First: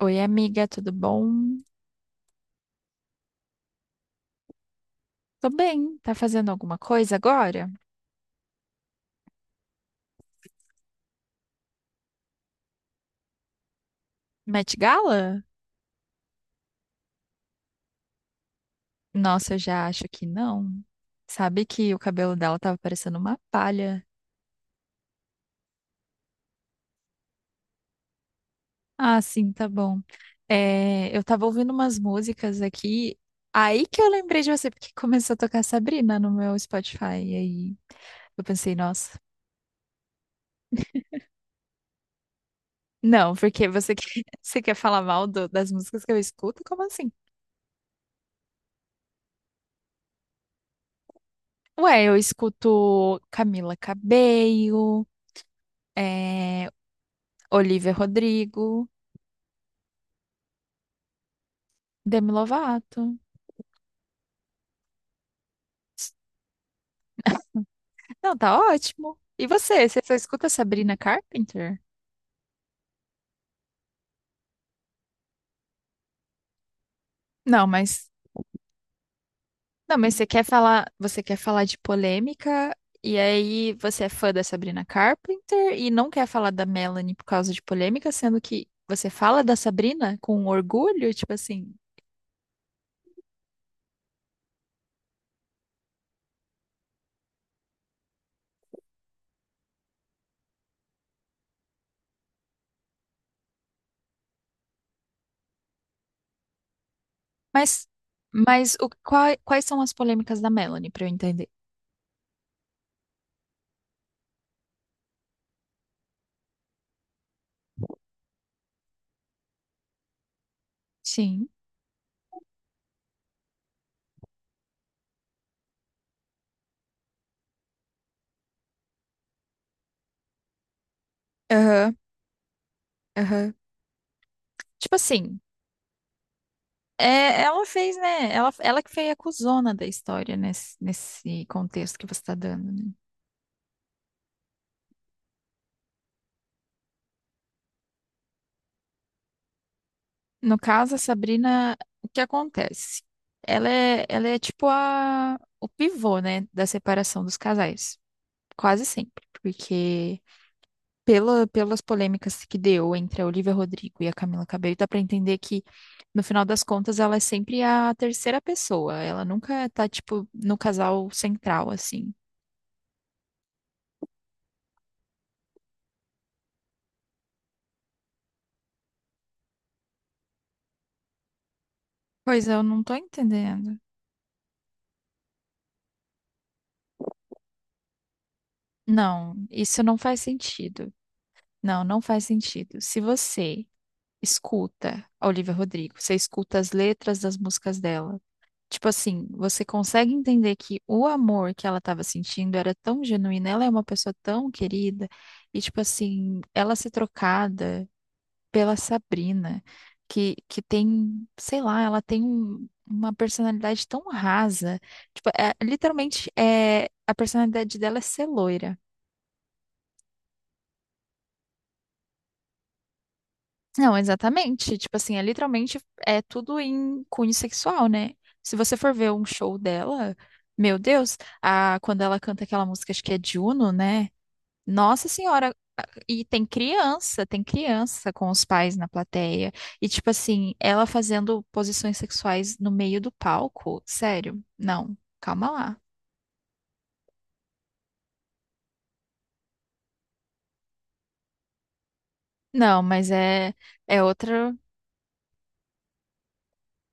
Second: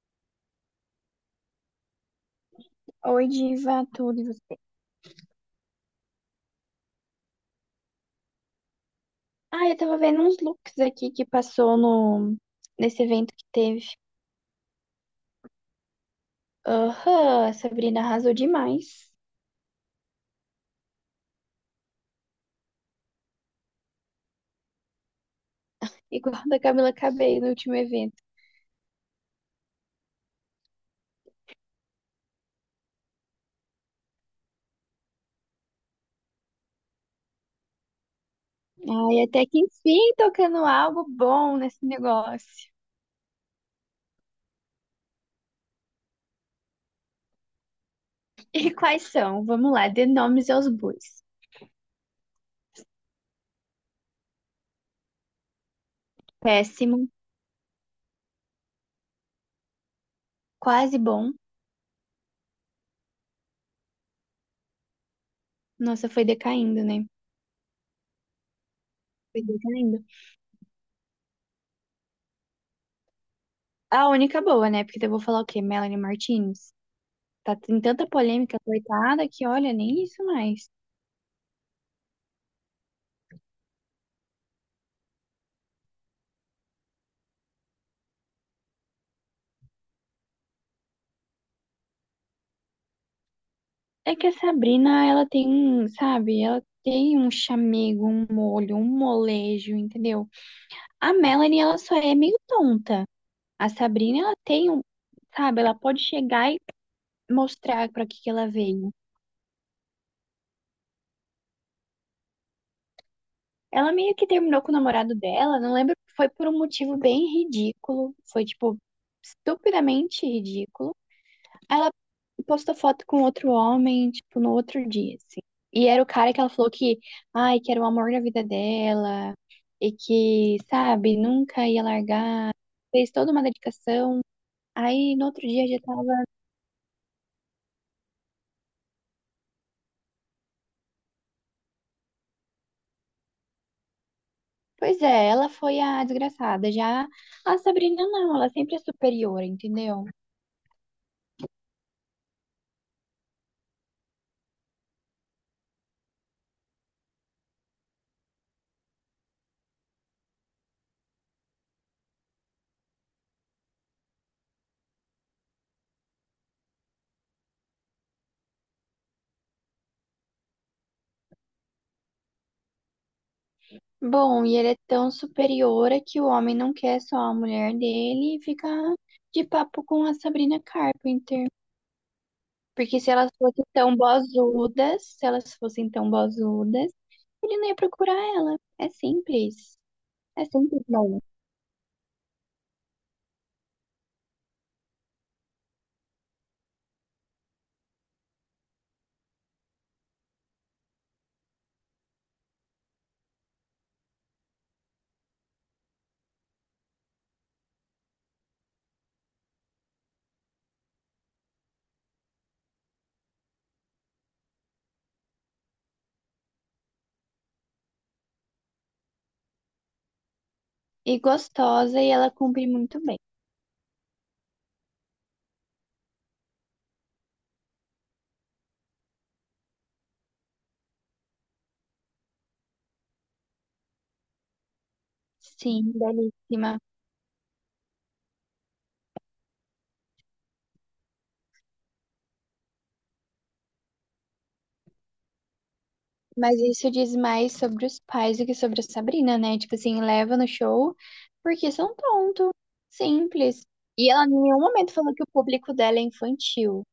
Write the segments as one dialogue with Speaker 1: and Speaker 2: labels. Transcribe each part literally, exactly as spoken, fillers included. Speaker 1: Oi, amiga, tudo bom?
Speaker 2: Oi, Diva, tudo e você?
Speaker 1: Tô bem. Tá fazendo alguma coisa agora?
Speaker 2: Ah, eu tava vendo uns looks aqui que passou no nesse evento que teve.
Speaker 1: Met Gala?
Speaker 2: Aham, a Sabrina arrasou demais.
Speaker 1: Nossa, eu já acho que não. Sabe que o cabelo dela tava parecendo uma palha.
Speaker 2: Igual a da Camila Cabello no último evento.
Speaker 1: Ah, sim, tá bom. É, eu tava ouvindo umas músicas aqui, aí que eu lembrei de você, porque começou a tocar Sabrina no meu Spotify. E aí eu pensei, nossa,
Speaker 2: Ai, até que enfim, tocando algo bom nesse negócio.
Speaker 1: não, porque você quer, você quer falar mal do- das músicas que eu escuto? Como assim?
Speaker 2: E quais são? Vamos lá, dê nomes aos bois.
Speaker 1: Ué, eu escuto Camila Cabello. É,
Speaker 2: Péssimo,
Speaker 1: Olivia Rodrigo,
Speaker 2: quase bom.
Speaker 1: Demi Lovato.
Speaker 2: Nossa, foi decaindo, né?
Speaker 1: Não, tá ótimo.
Speaker 2: Foi
Speaker 1: E você?
Speaker 2: decaindo.
Speaker 1: Você só escuta Sabrina Carpenter?
Speaker 2: A única boa, né? Porque eu vou falar o quê? Melanie Martinez? Tá
Speaker 1: Não,
Speaker 2: em tanta
Speaker 1: mas
Speaker 2: polêmica, coitada, que olha,
Speaker 1: não,
Speaker 2: nem
Speaker 1: mas
Speaker 2: isso
Speaker 1: você quer
Speaker 2: mais.
Speaker 1: falar, você quer falar de polêmica e aí você é fã da Sabrina Carpenter e não quer falar da Melanie por causa de polêmica, sendo que você fala da Sabrina com orgulho, tipo assim,
Speaker 2: É que a Sabrina, ela tem, um, sabe, ela tem um chamego, um molho, um molejo, entendeu? A Melanie, ela só é meio tonta. A Sabrina, ela tem um, sabe, ela pode chegar e
Speaker 1: Mas,
Speaker 2: mostrar pra que que ela
Speaker 1: mas o,
Speaker 2: veio.
Speaker 1: quai- quais são as polêmicas da Melanie, pra eu entender?
Speaker 2: Ela meio que terminou com o namorado dela, não lembro, foi por um motivo bem ridículo, foi tipo estupidamente ridículo.
Speaker 1: Sim.
Speaker 2: Ela postou foto com outro homem, tipo, no outro dia, assim. E era o cara que ela falou que, ai, que era o amor da vida dela, e que, sabe, nunca ia
Speaker 1: Aham,
Speaker 2: largar. Fez toda uma
Speaker 1: aham.
Speaker 2: dedicação.
Speaker 1: Tipo
Speaker 2: Aí no
Speaker 1: assim,
Speaker 2: outro dia já tava.
Speaker 1: é, ela fez, né? Ela, ela que foi a cuzona da história nesse, nesse contexto que você tá dando, né?
Speaker 2: Pois é, ela foi a desgraçada. Já a Sabrina não, ela sempre é superior, entendeu?
Speaker 1: No caso, a Sabrina, o que acontece? Ela é, ela é tipo a, o pivô, né, da separação dos casais. Quase sempre. Porque pela, pelas polêmicas que deu entre a Olivia Rodrigo e a Camila Cabello, dá pra entender que, no final das contas, ela é sempre a terceira pessoa. Ela nunca tá, tipo, no casal central, assim.
Speaker 2: Bom, e ele é tão superior é que o homem não quer só a mulher dele e fica de papo com a Sabrina Carpenter.
Speaker 1: Pois é, eu não tô
Speaker 2: Porque se elas fossem
Speaker 1: entendendo.
Speaker 2: tão bozudas, se elas fossem tão bozudas, ele não ia procurar ela. É
Speaker 1: Não,
Speaker 2: simples.
Speaker 1: isso não faz
Speaker 2: É simples,
Speaker 1: sentido.
Speaker 2: não.
Speaker 1: Não, não faz sentido. Se você escuta a Olivia Rodrigo, você escuta as letras das músicas dela. Tipo assim, você consegue entender que o amor que ela estava sentindo era tão genuíno, ela é uma pessoa tão querida, e tipo assim, ela ser trocada pela Sabrina, que, que tem, sei lá, ela tem um- uma personalidade tão rasa. Tipo, é- literalmente, é, a personalidade dela é ser loira.
Speaker 2: E gostosa, e ela cumpre muito bem.
Speaker 1: Não, exatamente. Tipo assim, é literalmente é tudo em cunho sexual, né? Se você for ver um show dela, meu Deus, a, quando ela canta aquela música, acho que é Juno, né? Nossa Senhora,
Speaker 2: Sim,
Speaker 1: e tem
Speaker 2: belíssima.
Speaker 1: criança, tem criança com os pais na plateia. E tipo assim, ela fazendo posições sexuais no meio do palco, sério? Não, calma lá.
Speaker 2: Mas isso diz mais sobre os pais do que sobre a Sabrina, né? Tipo assim, leva no show porque são tonto.
Speaker 1: Não, mas é
Speaker 2: Simples.
Speaker 1: é
Speaker 2: E ela em
Speaker 1: outra.
Speaker 2: nenhum momento falou que o público dela é infantil.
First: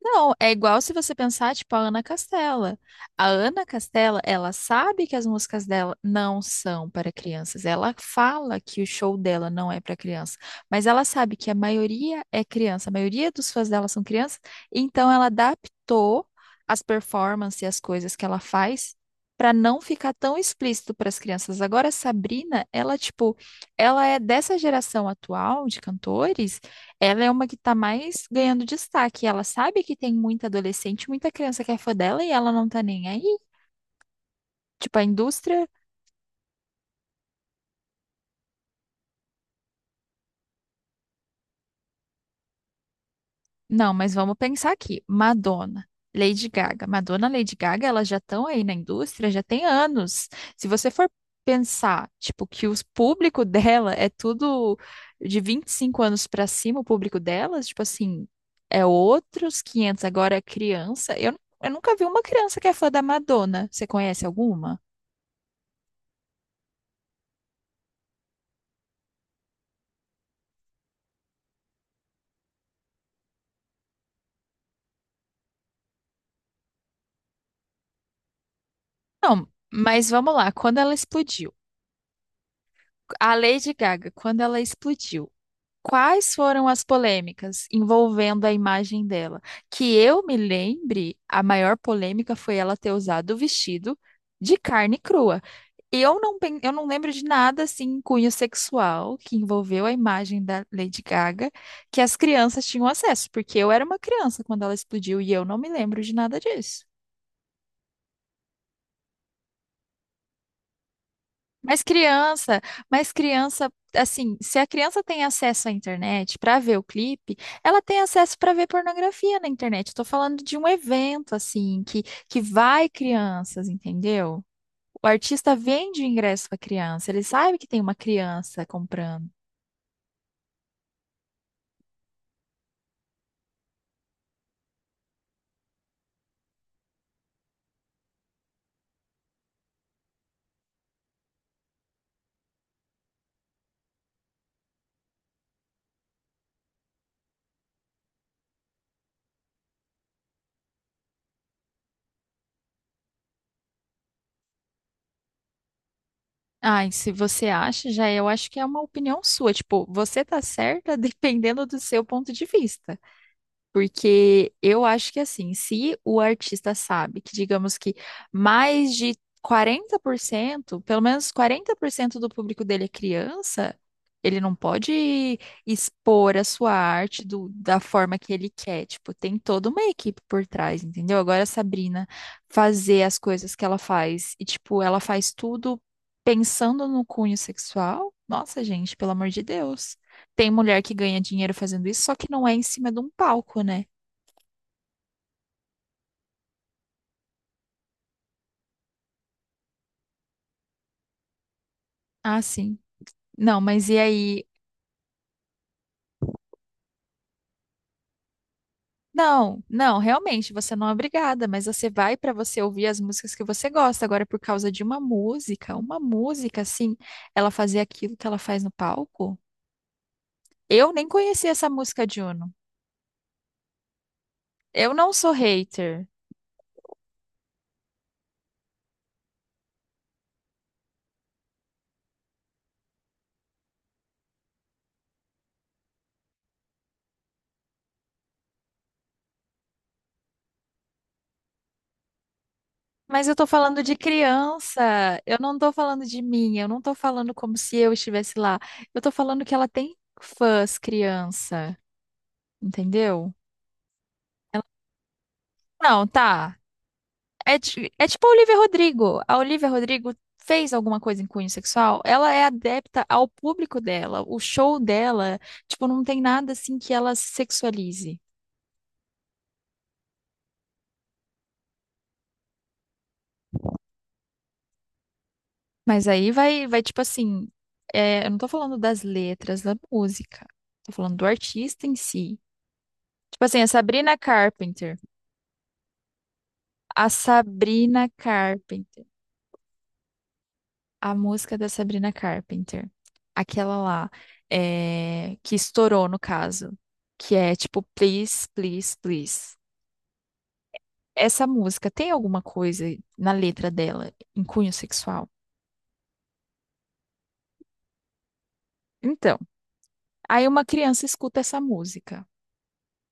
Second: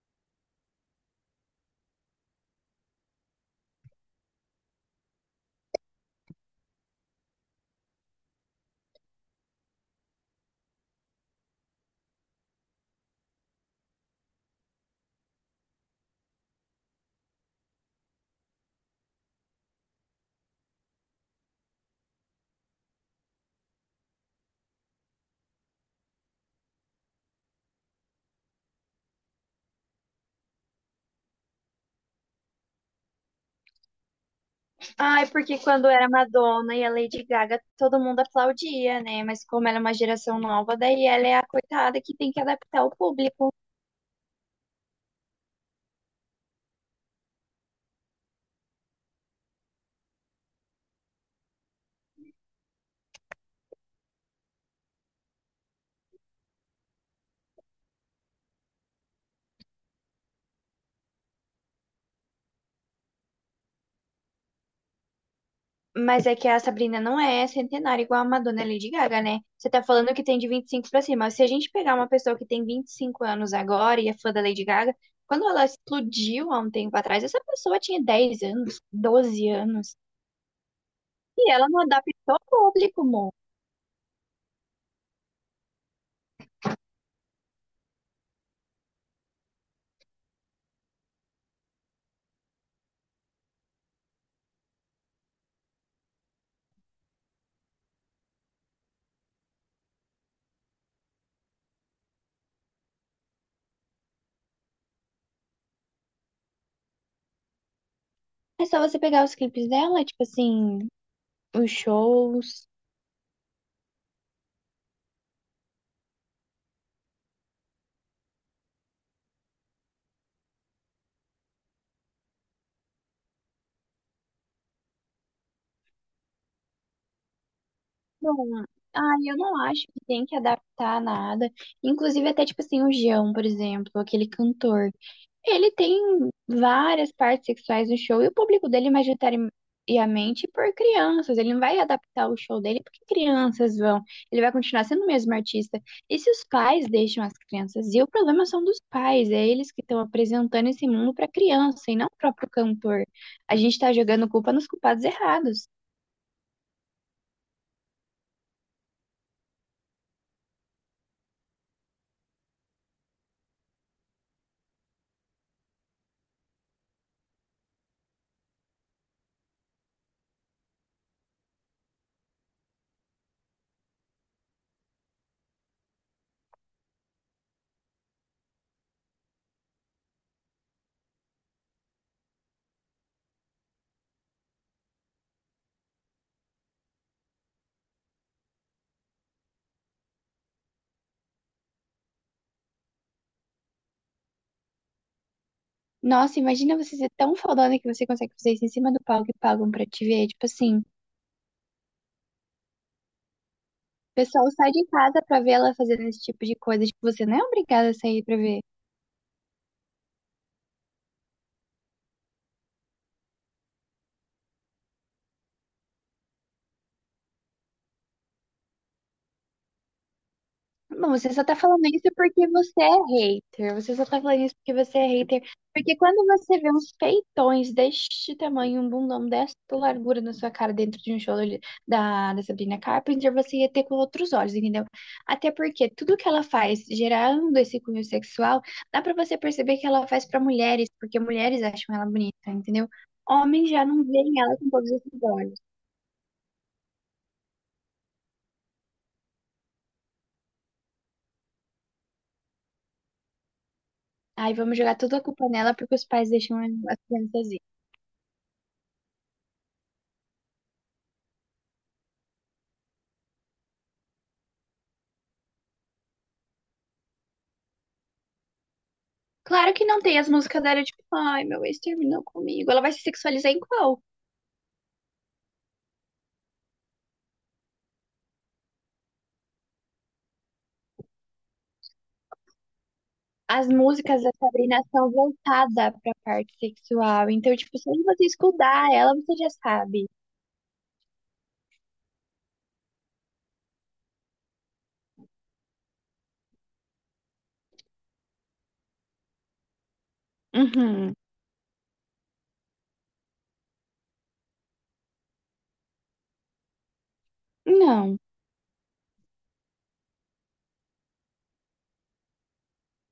Speaker 1: Não, é igual se você pensar, tipo, a Ana Castela. A Ana Castela, ela sabe que as músicas dela não são para crianças. Ela fala que o show dela não é para criança, mas ela sabe que a maioria é criança, a maioria dos fãs dela são crianças, então ela adaptou as performances e as coisas que ela faz para não ficar tão explícito para as crianças. Agora, a Sabrina, ela, tipo, ela é dessa geração atual de cantores, ela é uma que tá mais ganhando destaque. Ela sabe que tem muita adolescente, muita criança que é fã dela e ela não tá nem aí. Tipo, a
Speaker 2: Ai, porque
Speaker 1: indústria.
Speaker 2: quando era Madonna e a Lady Gaga, todo mundo aplaudia, né? Mas como ela é uma geração nova, daí ela é a coitada que tem que adaptar o público.
Speaker 1: Não, mas vamos pensar aqui. Madonna, Lady Gaga. Madonna, Lady Gaga, elas já estão aí na indústria, já tem anos. Se você for pensar, tipo, que o público dela é tudo de vinte e cinco anos pra cima, o público delas, tipo assim, é outros quinhentos. Agora, é criança. Eu, eu nunca vi uma criança que é fã da Madonna. Você conhece alguma?
Speaker 2: Mas é que a Sabrina não é centenária igual a Madonna e a Lady Gaga, né? Você tá falando que tem de vinte e cinco pra cima. Se a gente pegar uma pessoa que tem vinte e cinco anos agora e é fã da Lady Gaga, quando ela explodiu há um tempo atrás, essa pessoa tinha dez anos,
Speaker 1: Não,
Speaker 2: doze anos.
Speaker 1: mas vamos lá. Quando ela
Speaker 2: E
Speaker 1: explodiu,
Speaker 2: ela não adaptou o público, amor.
Speaker 1: a Lady Gaga, quando ela explodiu, quais foram as polêmicas envolvendo a imagem dela? Que eu me lembre, a maior polêmica foi ela ter usado o vestido de carne crua. Eu não, pen- eu não lembro de nada assim, em cunho sexual que envolveu a imagem da Lady Gaga que as crianças tinham acesso, porque eu era uma criança quando ela explodiu e eu não me lembro de nada disso.
Speaker 2: É só você pegar os clipes dela, tipo assim, os
Speaker 1: Mas criança,
Speaker 2: shows.
Speaker 1: mas criança, assim, se a criança tem acesso à internet para ver o clipe, ela tem acesso para ver pornografia na internet. Estou falando de um evento, assim, que, que vai crianças, entendeu? O artista vende o ingresso para criança, ele sabe que tem uma
Speaker 2: Bom,
Speaker 1: criança
Speaker 2: ah,
Speaker 1: comprando.
Speaker 2: eu não acho que tem que adaptar nada. Inclusive, até tipo assim, o Jão, por exemplo, aquele cantor. Ele tem várias partes sexuais no show e o público dele, majoritariamente, por crianças. Ele não vai adaptar o show dele porque crianças vão. Ele vai continuar sendo o mesmo artista. E se os pais deixam as crianças? E o problema são dos pais, é eles que estão apresentando esse mundo para criança e não o próprio cantor. A gente tá jogando culpa nos culpados errados.
Speaker 1: Ai, se você acha, já eu acho que é uma opinião sua. Tipo, você tá certa dependendo do seu ponto de vista. Porque eu acho que assim, se o artista sabe que, digamos que mais de quarenta por cento, pelo menos quarenta por cento do público dele é criança, ele não pode expor a sua arte do- da forma que ele quer. Tipo, tem toda uma equipe por trás, entendeu? Agora a Sabrina fazer as coisas que ela faz e, tipo, ela faz tudo pensando no cunho sexual. Nossa, gente, pelo amor de Deus. Tem mulher que ganha dinheiro fazendo isso, só que não é em cima de um palco, né?
Speaker 2: Nossa, imagina você ser tão fodona que você consegue fazer isso em cima do palco e pagam pra te ver. Tipo assim, o
Speaker 1: Ah, sim. Não, mas e
Speaker 2: pessoal
Speaker 1: aí?
Speaker 2: sai de casa pra ver ela fazendo esse tipo de coisa. Tipo, você não é obrigada a sair pra ver.
Speaker 1: Não, não, realmente, você não é obrigada, mas você vai pra você ouvir as músicas que você gosta. Agora, por causa de uma música, uma música, assim, ela fazer aquilo que ela faz no palco? Eu nem
Speaker 2: Bom, você só
Speaker 1: conhecia
Speaker 2: tá
Speaker 1: essa
Speaker 2: falando isso
Speaker 1: música de
Speaker 2: porque
Speaker 1: Uno.
Speaker 2: você é hater. Você só tá falando isso porque
Speaker 1: Eu
Speaker 2: você é
Speaker 1: não sou
Speaker 2: hater. Porque
Speaker 1: hater,
Speaker 2: quando você vê uns peitões deste tamanho, um bundão desta largura na sua cara dentro de um show ali da, da Sabrina Carpenter, você ia ter com outros olhos, entendeu? Até porque tudo que ela faz gerando esse cunho sexual, dá pra você perceber que ela faz pra mulheres, porque mulheres acham ela bonita, entendeu?
Speaker 1: mas eu tô
Speaker 2: Homens
Speaker 1: falando
Speaker 2: já
Speaker 1: de
Speaker 2: não veem ela com
Speaker 1: criança.
Speaker 2: todos esses
Speaker 1: Eu não
Speaker 2: olhos.
Speaker 1: tô falando de mim, eu não tô falando como se eu estivesse lá. Eu tô falando que ela tem fãs criança, entendeu?
Speaker 2: Aí
Speaker 1: Ela,
Speaker 2: vamos jogar toda a culpa nela porque os
Speaker 1: não,
Speaker 2: pais
Speaker 1: tá.
Speaker 2: deixam as crianças.
Speaker 1: É, ti- é tipo a Olivia Rodrigo. A Olivia Rodrigo fez alguma coisa em cunho sexual, ela é adepta ao público dela. O show dela, tipo, não tem nada assim que ela se sexualize.
Speaker 2: Claro que não tem as músicas dela, tipo, ai, meu ex terminou comigo. Ela vai se sexualizar em qual?
Speaker 1: Mas aí vai, vai tipo assim, é, eu não tô falando das letras da música, tô falando do artista em si. Tipo assim, a
Speaker 2: As
Speaker 1: Sabrina
Speaker 2: músicas da Sabrina
Speaker 1: Carpenter.
Speaker 2: são voltadas pra parte
Speaker 1: A
Speaker 2: sexual. Então, tipo, se
Speaker 1: Sabrina
Speaker 2: você escutar
Speaker 1: Carpenter.
Speaker 2: ela, você já sabe.
Speaker 1: A música da Sabrina Carpenter. Aquela lá, é, que estourou no caso. Que é tipo, please, please, please.
Speaker 2: Uhum.
Speaker 1: Essa música tem alguma coisa na letra dela em cunho sexual?
Speaker 2: Não.
Speaker 1: Então, aí uma criança escuta essa música,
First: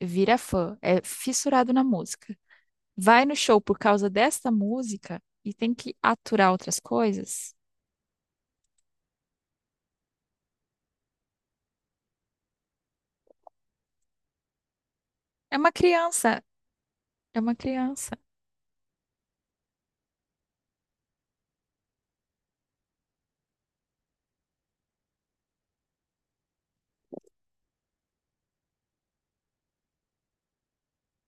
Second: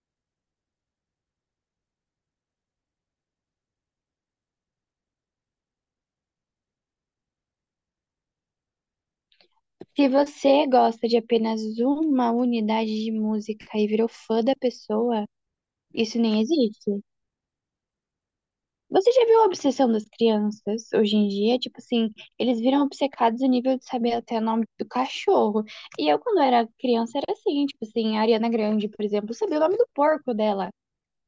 Speaker 1: vira fã, é fissurado na música. Vai no show por causa desta música e tem que aturar outras coisas?
Speaker 2: Se você gosta de apenas uma unidade de música e virou fã da pessoa,
Speaker 1: É uma
Speaker 2: isso nem
Speaker 1: criança,
Speaker 2: existe.
Speaker 1: é uma criança.
Speaker 2: Você já viu a obsessão das crianças hoje em dia? Tipo assim, eles viram obcecados a nível de saber até o nome do cachorro. E eu, quando era criança, era assim, tipo assim, a Ariana Grande, por exemplo, sabia o nome do porco dela.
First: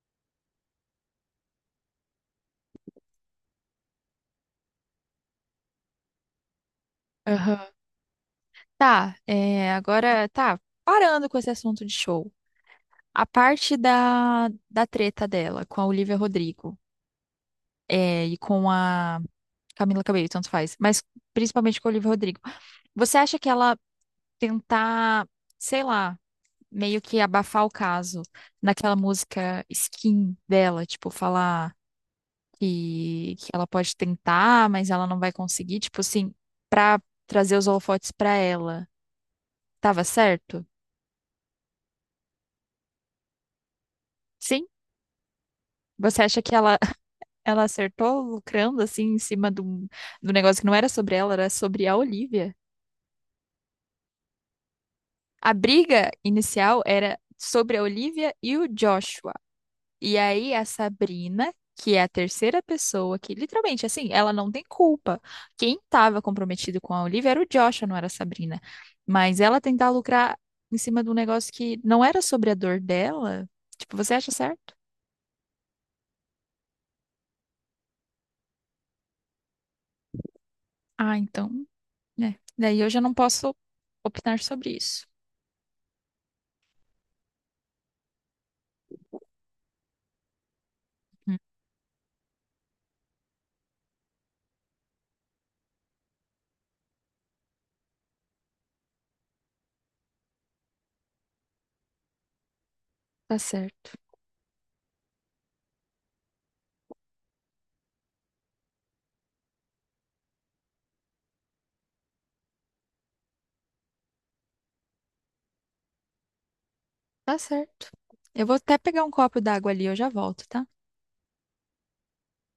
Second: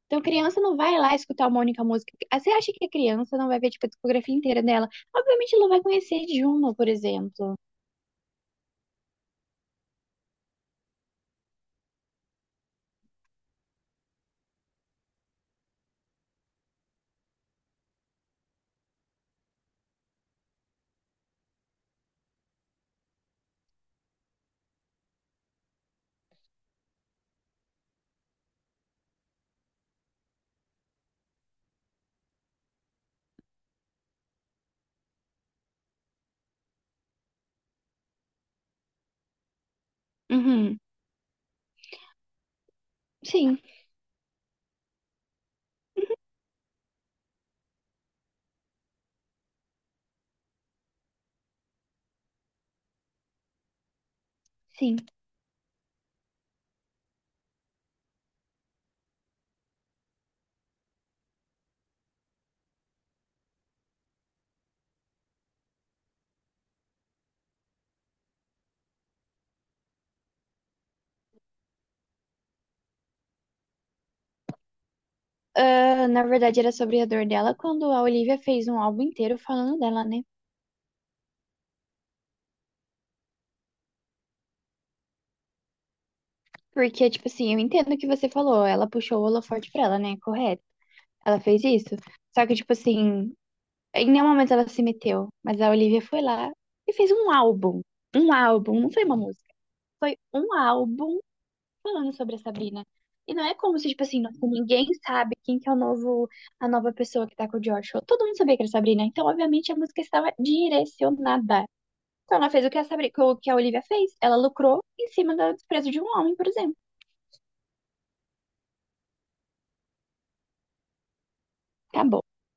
Speaker 2: Então, criança não vai lá escutar uma única música. Ah, você acha que a criança não vai ver, tipo, a discografia inteira dela? Obviamente, ela vai conhecer Juno, por exemplo.
Speaker 1: Aham. Tá, é, agora tá parando com esse assunto de show. A parte da, da treta dela com a Olivia Rodrigo é, e com a Camila Cabello, tanto faz, mas principalmente com a Olivia Rodrigo. Você acha que ela tentar, sei lá, meio que abafar o caso naquela música Skin dela, tipo, falar que, que ela pode tentar, mas ela não vai conseguir, tipo assim, pra trazer os holofotes pra ela, tava certo?
Speaker 2: Uhum. Sim,
Speaker 1: Sim? Você acha que ela ela acertou lucrando assim em cima do, do negócio que não era sobre ela, era sobre a Olivia.
Speaker 2: sim.
Speaker 1: A briga inicial era sobre a Olivia e o Joshua. E aí a Sabrina, que é a terceira pessoa que literalmente assim, ela não tem culpa. Quem estava comprometido com a Olivia era o Joshua, não era a Sabrina. Mas ela tentar lucrar em cima de um negócio que não era sobre a dor dela, tipo, você acha certo?
Speaker 2: Ah, na verdade, era sobre a dor dela quando a Olivia fez um álbum inteiro falando dela, né?
Speaker 1: Ah, então, né. Daí eu já não posso opinar sobre isso.
Speaker 2: Porque, tipo assim, eu entendo o que você falou. Ela puxou o holofote pra ela, né? Correto.
Speaker 1: Hum.
Speaker 2: Ela fez isso. Só que, tipo assim, em nenhum momento ela se meteu. Mas a Olivia foi lá e fez um álbum. Um álbum, não foi uma música. Foi um álbum falando sobre a Sabrina. E
Speaker 1: Tá
Speaker 2: não é como se,
Speaker 1: certo.
Speaker 2: tipo assim, nossa, ninguém sabe quem que é o novo, a nova pessoa que tá com o George. Todo mundo sabia que era a Sabrina. Então, obviamente, a música estava direcionada. Então, ela fez o que a Sabrina, o que a Olivia fez. Ela lucrou em cima do desprezo de um homem, por exemplo.
Speaker 1: Tá certo. Eu vou até pegar um copo d'água ali, eu já volto, tá?
Speaker 2: Acabou.